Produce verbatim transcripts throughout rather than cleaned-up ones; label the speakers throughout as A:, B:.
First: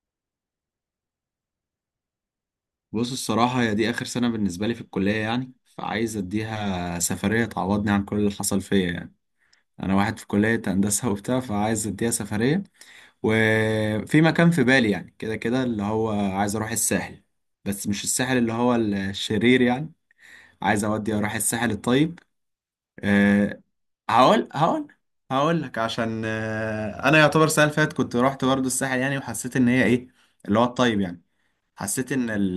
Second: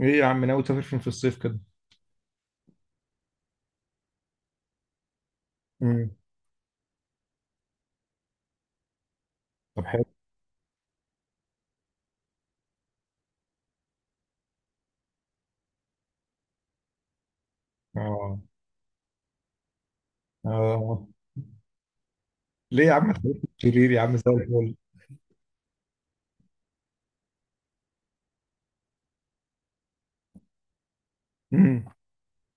A: ايه يا عم، ناوي تسافر فين في الصيف كده؟
B: بص الصراحة هي دي آخر سنة بالنسبة لي في الكلية يعني
A: امم
B: فعايز أديها سفرية تعوضني عن كل اللي حصل فيا يعني.
A: طب
B: أنا
A: حلو.
B: واحد في كلية هندسة وبتاع فعايز أديها سفرية، وفي مكان في بالي يعني كده كده اللي هو عايز أروح الساحل، بس مش الساحل
A: اه.
B: اللي هو الشرير يعني، عايز
A: اه.
B: أودي أروح الساحل الطيب.
A: ليه يا عم تخليك
B: أه،
A: شرير يا عم؟ زي
B: هقول
A: الفل.
B: هقول هقول لك عشان أه أنا يعتبر السنة اللي فاتت كنت رحت برضه الساحل يعني، وحسيت إن هي إيه اللي هو الطيب يعني.
A: امم
B: حسيت ان ال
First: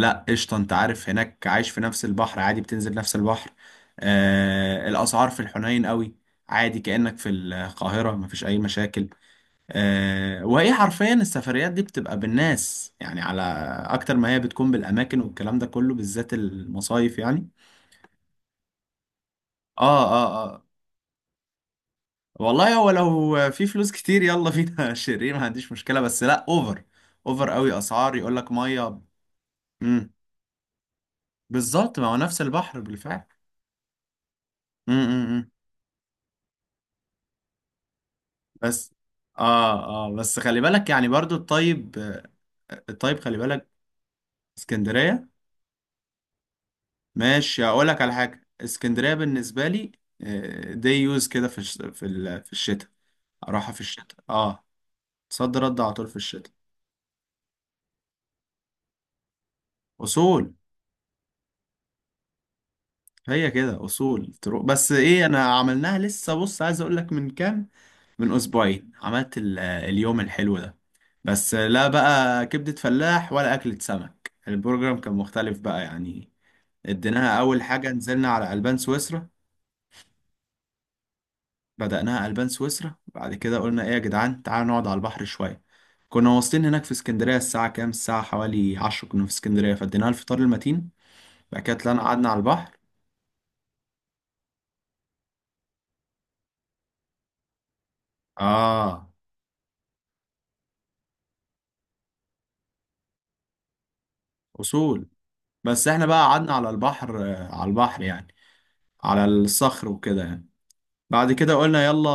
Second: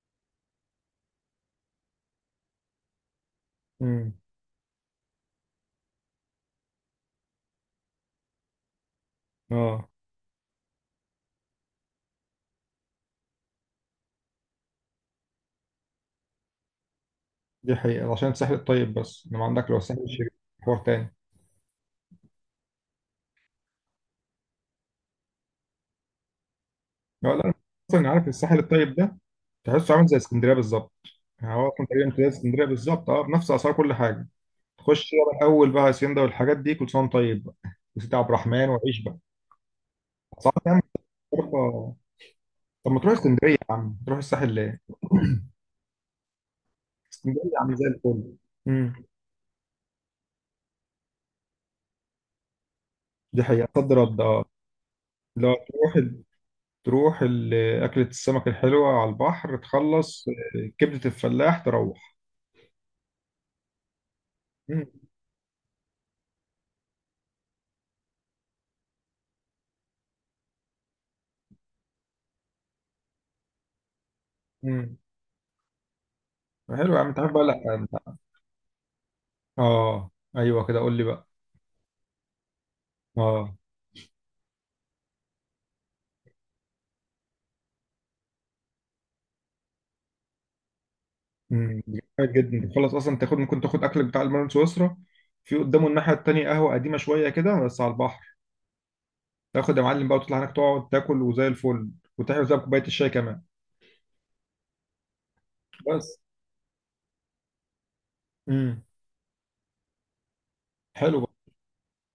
B: لا قشطه، انت عارف هناك عايش في نفس البحر، عادي بتنزل نفس البحر.
A: امم
B: آه الاسعار في الحنين قوي، عادي كانك في القاهره مفيش اي مشاكل.
A: اه،
B: آه وهي حرفيا السفريات دي بتبقى بالناس يعني على اكتر ما هي بتكون بالاماكن، والكلام ده كله بالذات المصايف يعني.
A: دي حقيقة عشان الساحل الطيب بس، انما عندك لو الساحل
B: اه اه
A: الشرير
B: اه
A: حوار تاني.
B: والله هو لو في فلوس كتير يلا فينا شيرين ما عنديش مشكله، بس لا اوفر،
A: لا
B: اوفر
A: لا،
B: قوي
A: اصلا
B: اسعار،
A: عارف
B: يقول لك
A: الساحل الطيب
B: ميه.
A: ده، تحسه عامل
B: امم.
A: زي اسكندرية بالظبط. يعني هو اصلا
B: بالظبط، ما
A: تقريبا
B: هو
A: زي
B: نفس
A: اسكندرية
B: البحر
A: بالظبط، اه،
B: بالفعل.
A: بنفس اسعار كل حاجة. تخش بقى
B: امم.
A: الاول بقى هاسيندا والحاجات دي كل سنة وأنت طيب بقى، وسيدي عبد الرحمن
B: بس
A: وعيش بقى.
B: اه. اه بس
A: صعب
B: خلي
A: يا عم.
B: بالك يعني برضو
A: تروح- آه.
B: الطيب آه،
A: طب ما تروح
B: الطيب خلي
A: اسكندرية يا
B: بالك.
A: عم، تروح الساحل ليه؟
B: اسكندرية،
A: اسكندرية يا
B: ماشي
A: عم زي
B: اقول لك على
A: الفل.
B: حاجة،
A: امم
B: اسكندرية بالنسبة لي دي يوز كده في الش- في ال- في الشتاء،
A: دي حقيقة،
B: اروحها في
A: صد
B: الشتاء،
A: رد، اه.
B: اه
A: لو
B: صد رد على
A: تروح
B: طول في الشتاء.
A: تروح ال- أكلة السمك الحلوة على البحر تخلص
B: اصول،
A: آه، كبدة الفلاح تروح.
B: هي كده اصول تروح،
A: مم.
B: بس ايه انا عملناها لسه، بص عايز اقول لك، من كام، من اسبوعين، عملت ال- اليوم الحلو ده، بس لا بقى كبدة فلاح ولا أكلة سمك،
A: مم.
B: البروجرام كان مختلف بقى يعني.
A: حلو يا عم، انت عارف
B: اديناها
A: بقى لا.
B: اول حاجه
A: أنت-
B: نزلنا على البان سويسرا،
A: اه، ايوه كده قول لي بقى.
B: بدأناها البان سويسرا، بعد
A: اه.
B: كده قلنا ايه يا جدعان تعالوا نقعد على البحر شويه. كنا واصلين هناك في اسكندريه الساعه كام، الساعه حوالي عشرة كنا في اسكندريه، فاديناها الفطار المتين. بعد كده
A: امم
B: طلعنا قعدنا
A: جامد
B: على
A: جدا،
B: البحر،
A: تخلص اصلا تاخد، ممكن تاخد اكلك بتاع المرن سويسرا، في قدامه الناحية التانية قهوة قديمة شوية كده بس على البحر،
B: اه
A: تاخد يا معلم بقى وتطلع هناك تقعد تاكل وزي الفل، وتحلو زي كوباية الشاي كمان.
B: اصول. بس احنا بقى
A: بس.
B: قعدنا على البحر آه، على البحر يعني،
A: امم
B: على الصخر وكده يعني.
A: حلو
B: بعد
A: بقى.
B: كده قلنا يلا،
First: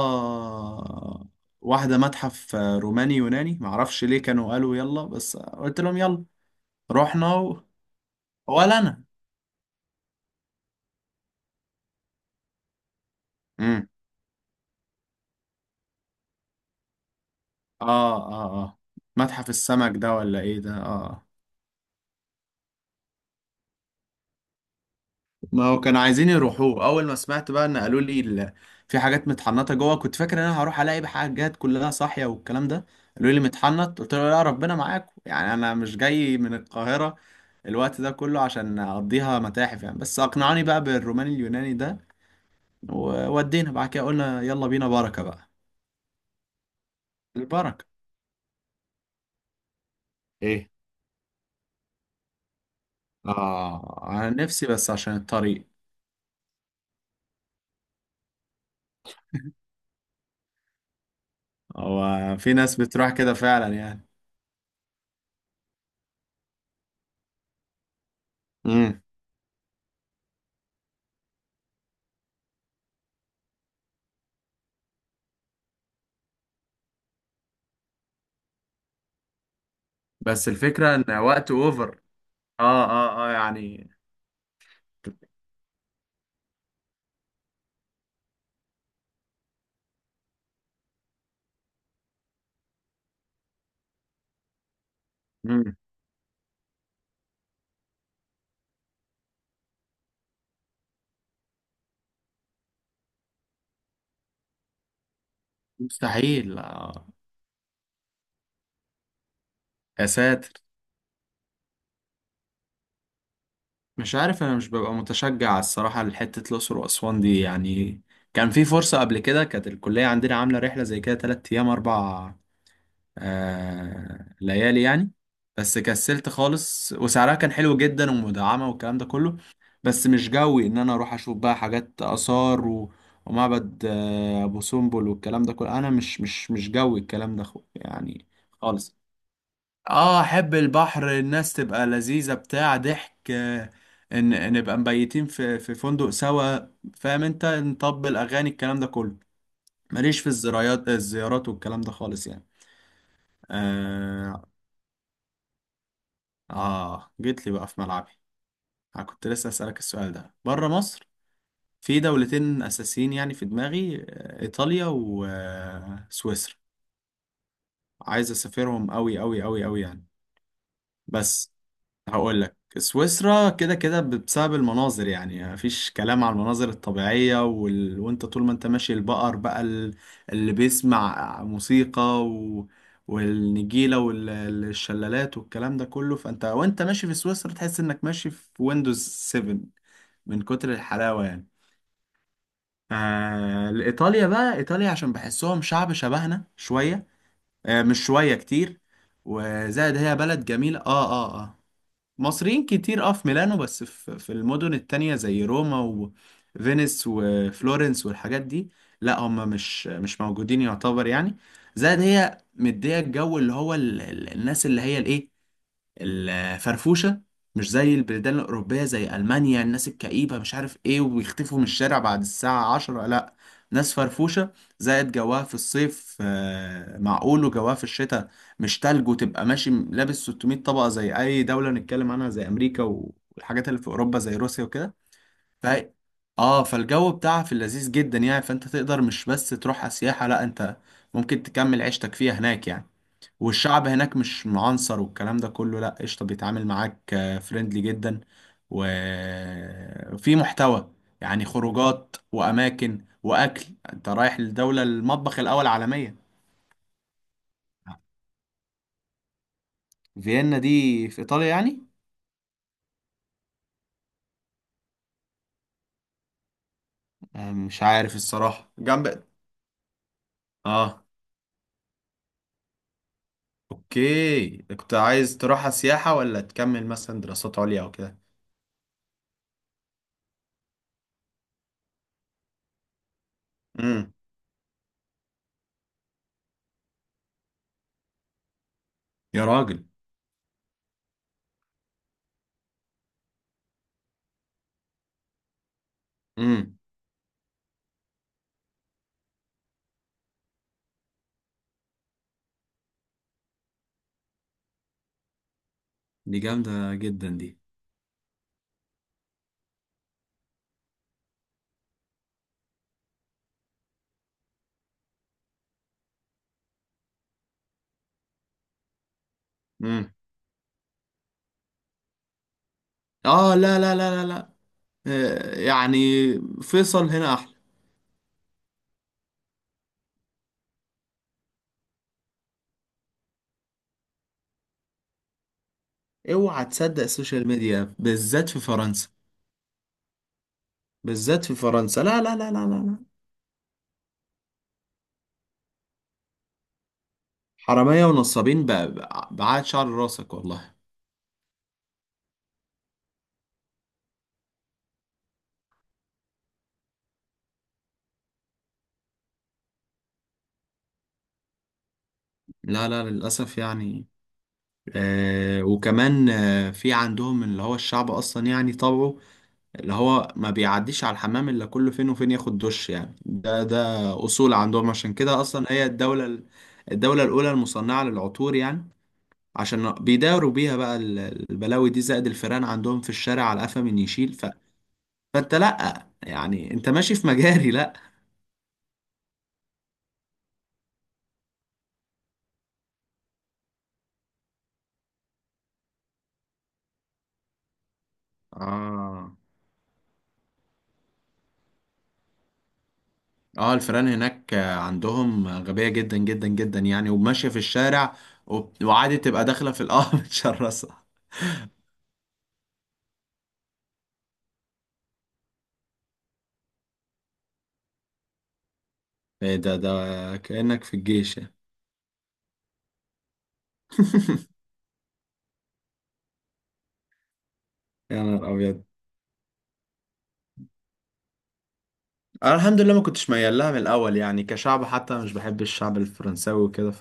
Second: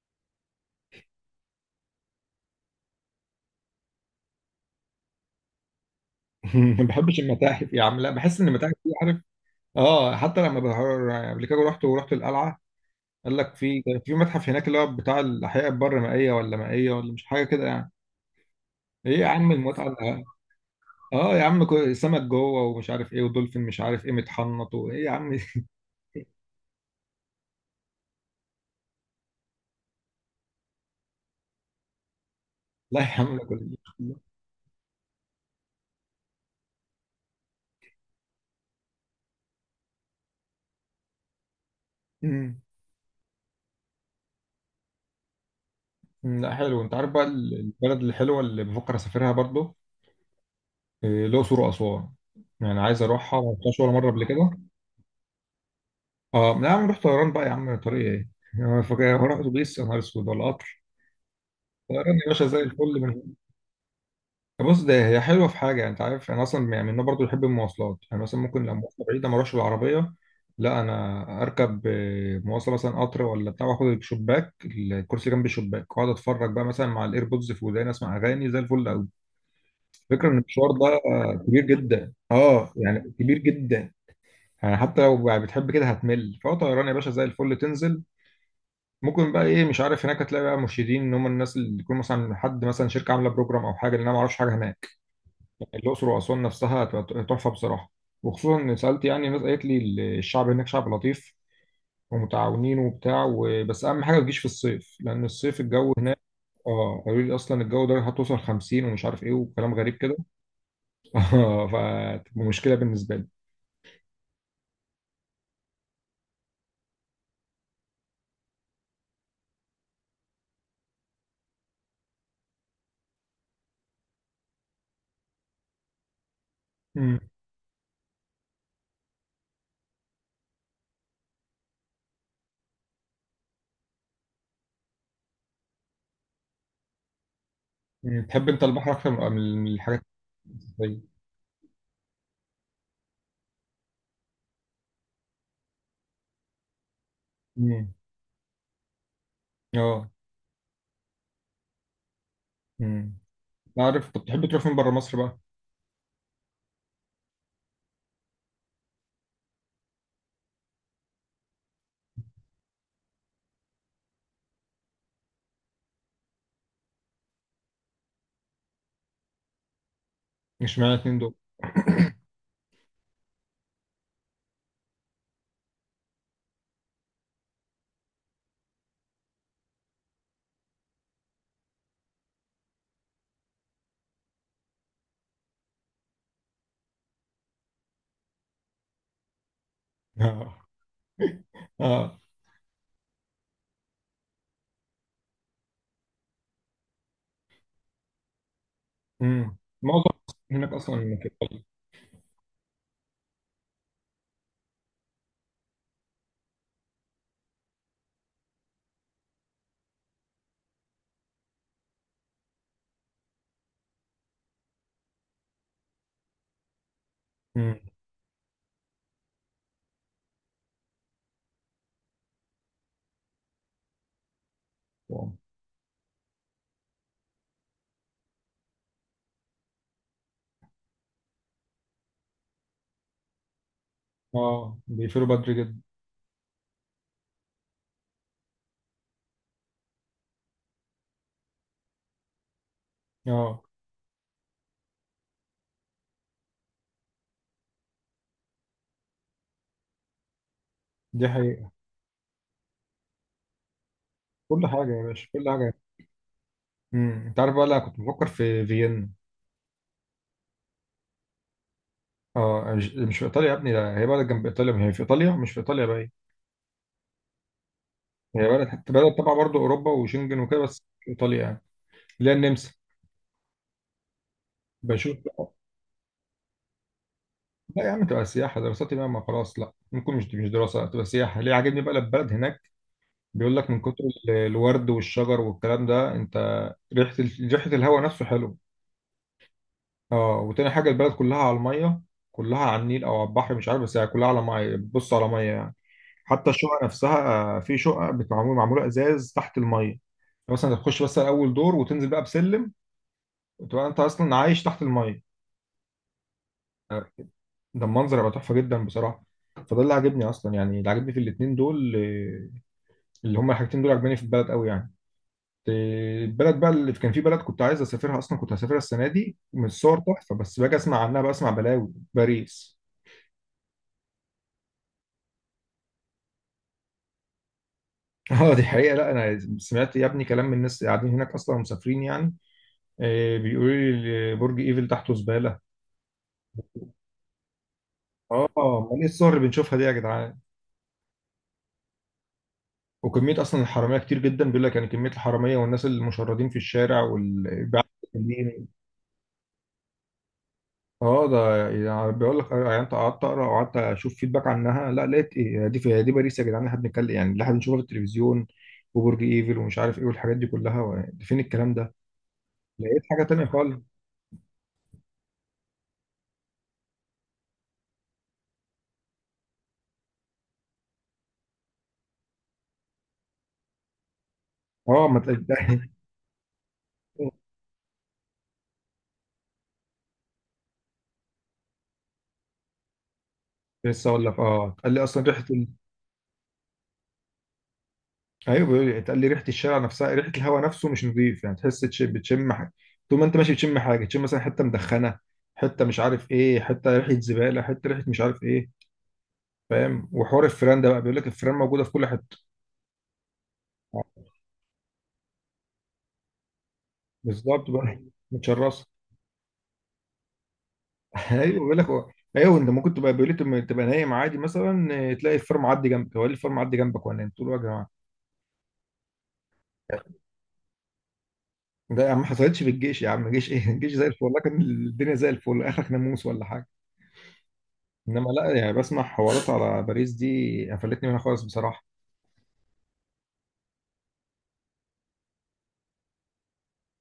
B: واحده متحف آه، روماني يوناني معرفش ليه، كانوا قالوا يلا، بس قلت لهم يلا
A: ما بحبش
B: رحنا و...
A: المتاحف يا عم، لا بحس ان المتاحف دي
B: ولا
A: عارف. اه حتى لما بحر- قبل كده رحت، ورحت القلعه قال لك في،
B: انا
A: كان في متحف هناك اللي هو بتاع الاحياء البر مائيه ولا مائيه ولا مش حاجه كده يعني.
B: اه اه اه،
A: ايه يا
B: متحف
A: عم المتعه
B: السمك ده
A: اللي-
B: ولا ايه ده، اه آه.
A: اه يا عم، كو- سمك جوه ومش عارف ايه، ودولفين مش عارف ايه متحنط، وايه يا عم
B: ما هو كانوا عايزين يروحوه اول ما سمعت بقى ان قالوا لي ال- في حاجات متحنطه جوه، كنت فاكر ان انا هروح الاقي حاجات كلها صاحيه والكلام ده.
A: لا يا
B: قالوا
A: عم
B: لي
A: ده كله.
B: متحنط، قلت له لا ربنا معاكم يعني، انا مش جاي من القاهره الوقت ده كله عشان اقضيها متاحف يعني، بس اقنعوني بقى بالروماني اليوناني ده.
A: أمم.
B: وودينا بعد كده قلنا يلا بينا بركه بقى.
A: أمم، لا حلو، انت عارف بقى ال-
B: البركه
A: البلد الحلوه اللي بفكر اسافرها برضو؟
B: ايه؟
A: إيه، الاقصر واسوان، يعني عايز اروحها، ما رحتهاش ولا
B: اه
A: مره قبل
B: انا
A: كده.
B: نفسي بس عشان الطريق.
A: اه لا يا عم، رحت طيران بقى يا عم، طريق ايه يعني فاكر هروح اتوبيس يا نهار اسود، ولا قطر؟ طيران يا
B: هو
A: باشا
B: في
A: زي
B: ناس
A: الفل.
B: بتروح كده فعلا يعني.
A: بص، ده هي حلوه في حاجه، انت عارف انا اصلا يعني من النوع برضه بحب المواصلات، انا مثلا ممكن لو
B: امم.
A: مواصله بعيده ما اروحش بالعربيه، لا انا اركب آه، مواصله مثلا قطر ولا بتاع، واخد الشباك، الكرسي جنب الشباك، واقعد اتفرج بقى مثلا مع الايربودز في وداني، اسمع اغاني زي الفل قوي. الفكره ان
B: بس
A: المشوار
B: الفكرة
A: ده
B: ان
A: آه،
B: وقت
A: كبير
B: اوفر،
A: جدا، اه
B: اه
A: يعني
B: اه اه
A: كبير
B: يعني.
A: جدا. يعني حتى لو يعني بتحب كده هتمل، فهو طيران يا باشا زي الفل تنزل. ممكن بقى ايه، مش عارف، هناك هتلاقي بقى مرشدين ان هم الناس اللي يكون مثلا حد مثلا شركه عامله بروجرام او حاجه، لان انا ما اعرفش حاجه هناك.
B: امم.
A: الأقصر وأسوان نفسها ت- تحفة بصراحة. وخصوصا إن سألت يعني الناس قالت لي ال- الشعب هناك شعب لطيف ومتعاونين وبتاع و- بس أهم حاجة ما تجيش في الصيف، لأن الصيف الجو هناك.
B: مستحيل
A: اه
B: آه.
A: قالوا لي أصلا الجو درجة هتوصل خمسين ومش عارف إيه وكلام غريب
B: يا
A: كده
B: ساتر.
A: آه، فتبقى مشكلة بالنسبة لي.
B: مش عارف، انا مش ببقى متشجع الصراحة لحتة الأقصر وأسوان دي يعني. كان في فرصة قبل كده كانت الكلية عندنا عاملة رحلة زي كده تلات أيام أربع آه ليالي يعني، بس كسلت خالص،
A: مم.
B: وسعرها كان حلو جدا ومدعمة والكلام ده كله. بس مش جوي ان انا اروح اشوف بقى حاجات آثار و... ومعبد آه ابو سمبل والكلام ده كله، انا مش مش مش جوي الكلام ده خ...
A: مم.
B: يعني.
A: تحب أنت البحر
B: خالص،
A: أكتر من من الحاجات
B: اه احب البحر،
A: الصيفية؟
B: الناس تبقى لذيذة بتاع ضحك آه، ان نبقى مبيتين في في فندق سوا، فاهم انت،
A: مم.
B: نطبل اغاني الكلام ده كله.
A: اه.
B: ماليش في الزرايات الزيارات والكلام ده خالص يعني.
A: مم. عارف، طب
B: آه.
A: تحب تروح فين بره مصر بقى؟
B: آه جيت لي بقى في ملعبي، أنا كنت لسه أسألك السؤال ده، بره مصر في دولتين أساسيين يعني في دماغي آه، إيطاليا وسويسرا، عايز أسافرهم أوي أوي أوي أوي يعني،
A: مش معنى اتنين دول
B: بس هقول لك سويسرا كده كده بسبب المناظر، يعني مفيش كلام على المناظر الطبيعية وال... وانت طول ما انت ماشي البقر بقى ال- اللي بيسمع موسيقى و... والنجيلة والشلالات والكلام ده كله، فانت وانت ماشي في سويسرا تحس انك ماشي في ويندوز سبعة من
A: اه،
B: كتر الحلاوة يعني.
A: اه.
B: آه... ايطاليا بقى، ايطاليا عشان بحسهم شعب شبهنا شوية، آه مش شوية كتير،
A: مم.
B: وزائد
A: معظم
B: هي بلد
A: هناك
B: جميلة اه.
A: أصلا
B: اه
A: كده.
B: اه مصريين كتير اه في ميلانو، بس في في المدن التانية زي روما وفينيس وفلورنس والحاجات دي، لا هم مش مش موجودين يعتبر يعني. زائد هي مدية الجو اللي هو ال- ال- الناس اللي هي الايه، الفرفوشة، مش
A: مم.
B: زي البلدان الأوروبية زي ألمانيا الناس الكئيبة مش عارف إيه وبيختفوا من الشارع بعد الساعة عشرة، لأ ناس فرفوشة. زائد جواها في الصيف آه، معقول، وجواها في الشتاء مش تلج وتبقى ماشي لابس ستمائة طبقة زي أي دولة نتكلم عنها زي أمريكا والحاجات اللي في أوروبا زي روسيا
A: اه
B: وكده.
A: بيقفلوا بدري
B: ف...
A: جدا.
B: آه فالجو بتاعها في اللذيذ جدا يعني، فأنت تقدر مش بس تروحها سياحة، لأ أنت ممكن تكمل عيشتك فيها هناك يعني.
A: اه
B: والشعب هناك مش معنصر والكلام ده كله، لا قشطة بيتعامل معاك فريندلي جدا، وفي محتوى
A: دي
B: يعني،
A: حقيقة.
B: خروجات وأماكن وأكل، أنت رايح
A: كل
B: لدولة
A: حاجة يا باشا،
B: المطبخ
A: كل
B: الأول
A: حاجة.
B: عالميا.
A: امم انت عارف بقى، لا كنت بفكر في فيينا.
B: فيينا دي في إيطاليا يعني؟
A: اه، مش مش في ايطاليا يا ابني، لا هي بلد جنب ايطاليا، ما هي في ايطاليا مش في ايطاليا بقى هي.
B: آه، مش عارف
A: هي بلد،
B: الصراحة،
A: حتى بلد
B: جنب
A: تبع برضه اوروبا وشنجن وكده، بس مش
B: آه.
A: في ايطاليا يعني، اللي هي النمسا.
B: أوكي، كنت
A: بشوف.
B: عايز تروحها سياحة ولا تكمل مثلا دراسات عليا
A: لا يا
B: أو
A: عم
B: كده؟
A: تبقى سياحة، دراستي بقى ما خلاص، لا ممكن مش مش دراسة، تبقى سياحة. ليه؟ عاجبني بقى البلد هناك، بيقول لك من كتر
B: امم.
A: ال- الورد والشجر والكلام ده. انت ريحة ال- ريحة الهواء نفسه حلو.
B: يا راجل.
A: اه، وتاني حاجة البلد كلها على المية، كلها على النيل أو على البحر مش عارف، بس هي كلها على مية بتبص على مية يعني. حتى
B: امم.
A: الشقق نفسها آه، في شقق بتعمل، معمولة إزاز تحت المية يعني، مثلا تخش بس أول دور وتنزل بقى بسلم، وتبقى أنت أصلا عايش تحت المية.
B: دي جامدة جدا دي.
A: ده المنظر هيبقى تحفة جدا بصراحة. فده اللي عاجبني أصلا، يعني اللي عاجبني في الاتنين دول آه، اللي هما الحاجتين دول عاجباني في البلد أوي يعني. آه، البلد بقى اللي كان، في بلد كنت عايز أسافرها أصلا، كنت هسافرها السنة دي، من الصور
B: امم.
A: تحفة، بس باجي أسمع عنها بسمع بلاوي: باريس.
B: آه لا لا لا لا لا، آه يعني فيصل هنا احلى.
A: اه دي حقيقة، لا انا سمعت يا ابني كلام من الناس اللي قاعدين هناك اصلا ومسافرين يعني. آه، بيقولوا لي برج ايفل تحته زبالة.
B: اوعى تصدق السوشيال ميديا
A: اه،
B: بالذات في
A: امال ايه
B: فرنسا،
A: الصور اللي بنشوفها دي يا جدعان؟
B: بالذات في فرنسا، لا لا لا لا لا لا.
A: وكمية اصلا الحرامية كتير جدا بيقول لك، يعني كمية الحرامية والناس المشردين في الشارع والبيع.
B: حرامية ونصابين بقى بقى- بعاد شعر راسك والله.
A: اه ده يعني بيقول لك آه، يعني انت قعدت اقرا وقعدت اشوف فيدباك عنها، لا لقيت ايه، دي في دي باريس يا جدعان اللي احنا بنتكلم؟ يعني اللي احنا بنشوفها في التلفزيون وبرج ايفل ومش عارف ايه والحاجات دي كلها و- فين الكلام ده؟
B: لا
A: لقيت
B: لا
A: حاجة تانية
B: للأسف
A: خالص.
B: يعني. آه وكمان آه في عندهم اللي هو الشعب أصلا يعني طبعه، اللي هو ما بيعديش على الحمام إلا كل فين وفين ياخد دش يعني، ده ده أصول عندهم،
A: اه
B: عشان
A: ما
B: كده أصلا
A: تلاقي.
B: هي الدولة الدولة الأولى المصنعة للعطور يعني، عشان بيداوروا بيها بقى ال- البلاوي دي. زائد الفيران عندهم في الشارع على قفا من
A: لسه اقول
B: يشيل
A: لك،
B: ف...
A: اه قال لي اصلا ريحه
B: فانت
A: ال...
B: لا يعني انت ماشي في مجاري، لا.
A: ايوه بيقول لي، قال لي ريحه الشارع نفسها، ريحه الهواء نفسه مش نظيف يعني، تحس تش- بتشم حاجه. طول ما انت ماشي بتشم حاجه، تشم مثلا حته مدخنه، حته مش عارف ايه، حته ريحه زباله، حته ريحه مش عارف ايه.
B: اه
A: فاهم؟ وحوار الفيران ده بقى، بيقول لك الفيران موجوده في كل حته.
B: اه الفيران هناك آه، عندهم غبية جدا جدا جدا يعني وماشية في
A: بالظبط بقى.
B: الشارع، وب-
A: متشرسه.
B: وعادي تبقى داخلة في القهوة متشرسة.
A: ايوه بيقول لك هو- ايوه، انت ممكن تبقى، بيقول لي تبقى تبقى نايم عادي مثلا آه، تلاقي الفيران معدي جنبك، هو إيه الفيران معدي جنبك وانا نايم؟ تقول له يا جماعه
B: ايه ده، ده كأنك في الجيش يعني.
A: ده يا عم! ما حصلتش في الجيش يا عم، الجيش ايه الجيش زي الفل والله، كان الدنيا زي الفل، اخرك ناموس ولا حاجه.
B: يا
A: انما
B: نهار
A: لا، يعني
B: ابيض.
A: بسمع حوارات على باريس دي قفلتني منها خالص بصراحه.
B: انا الحمد لله ما كنتش ميال لها من الاول يعني، كشعب حتى مش بحب الشعب الفرنساوي وكده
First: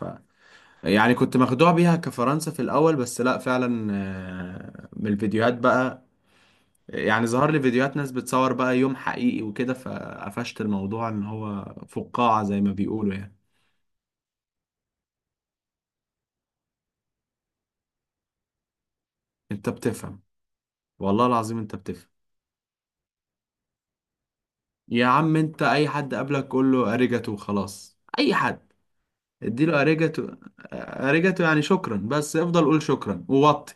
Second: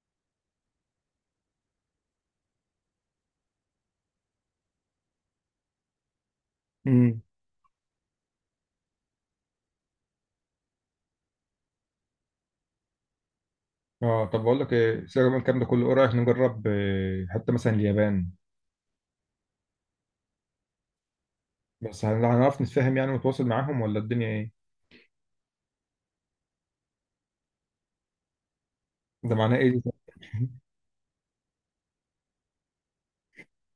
B: يعني، كنت مخدوع بيها كفرنسا في الأول، بس لأ فعلا آه، من الفيديوهات بقى
A: امم
B: يعني، ظهر لي فيديوهات ناس بتصور بقى يوم حقيقي وكده، فقفشت الموضوع إن هو فقاعة زي ما بيقولوا يعني.
A: اه. طب بقول لك ايه، سيبك من الكلام ده كله، ايه رايك نجرب آه، حتى مثلا اليابان؟
B: أنت بتفهم، والله العظيم أنت
A: بس
B: بتفهم.
A: هن- هنعرف نتفاهم يعني، ونتواصل معاهم، ولا الدنيا ايه؟
B: يا عم أنت أي حد قابلك قول له أريجاتو وخلاص، أي حد
A: ده معناه ايه
B: اديله
A: دي؟
B: أريجاتو. أريجاتو يعني شكرا، بس افضل قول شكرا ووطي،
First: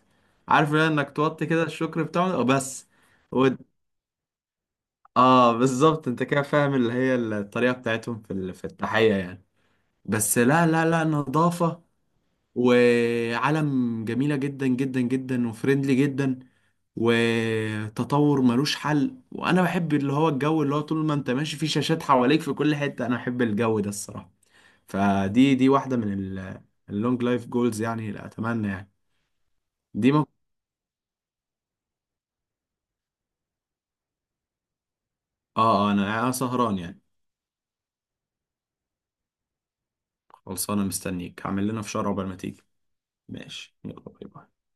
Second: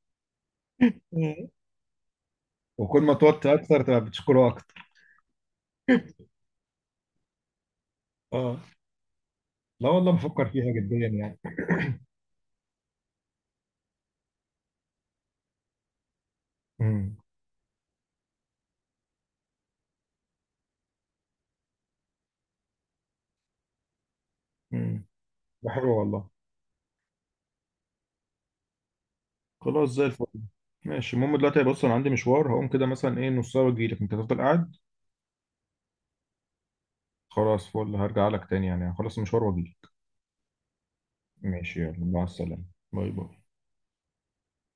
B: عارف إنك توطي
A: مم.
B: كده الشكر بتاعه بس.
A: وكل ما توت اكتر تبقى بتشكره اكتر.
B: اه بالظبط، انت كده فاهم اللي هي الطريقة بتاعتهم في ال-
A: اه.
B: في التحية يعني.
A: لا والله
B: بس
A: بفكر
B: لا
A: فيها
B: لا لا
A: جديا يعني.
B: نظافة، وعالم جميلة جدا جدا جدا، وفريندلي جدا،
A: امم
B: وتطور ملوش حل، وانا بحب اللي هو الجو اللي هو طول ما انت ماشي في شاشات حواليك في كل حتة، انا بحب الجو ده الصراحة.
A: امم
B: فدي
A: ده
B: دي
A: حلو
B: واحدة من
A: والله.
B: ال- اللونج لايف جولز يعني اللي اتمنى يعني.
A: خلاص زي
B: دي
A: الفل.
B: ممكن.
A: ماشي، المهم دلوقتي بص، انا عندي مشوار، هقوم كده مثلا ايه نص ساعه واجيلك، انت تفضل قاعد.
B: اه آه، انا أنا سهران يعني.
A: خلاص فل، هرجع لك تاني يعني، خلاص المشوار واجيلك.
B: خلصانة مستنيك هعمل
A: ماشي،
B: لنا
A: يلا
B: فشار
A: مع
B: عقبال ما تيجي.
A: السلامة. باي باي.
B: ماشي، يلا، باي باي.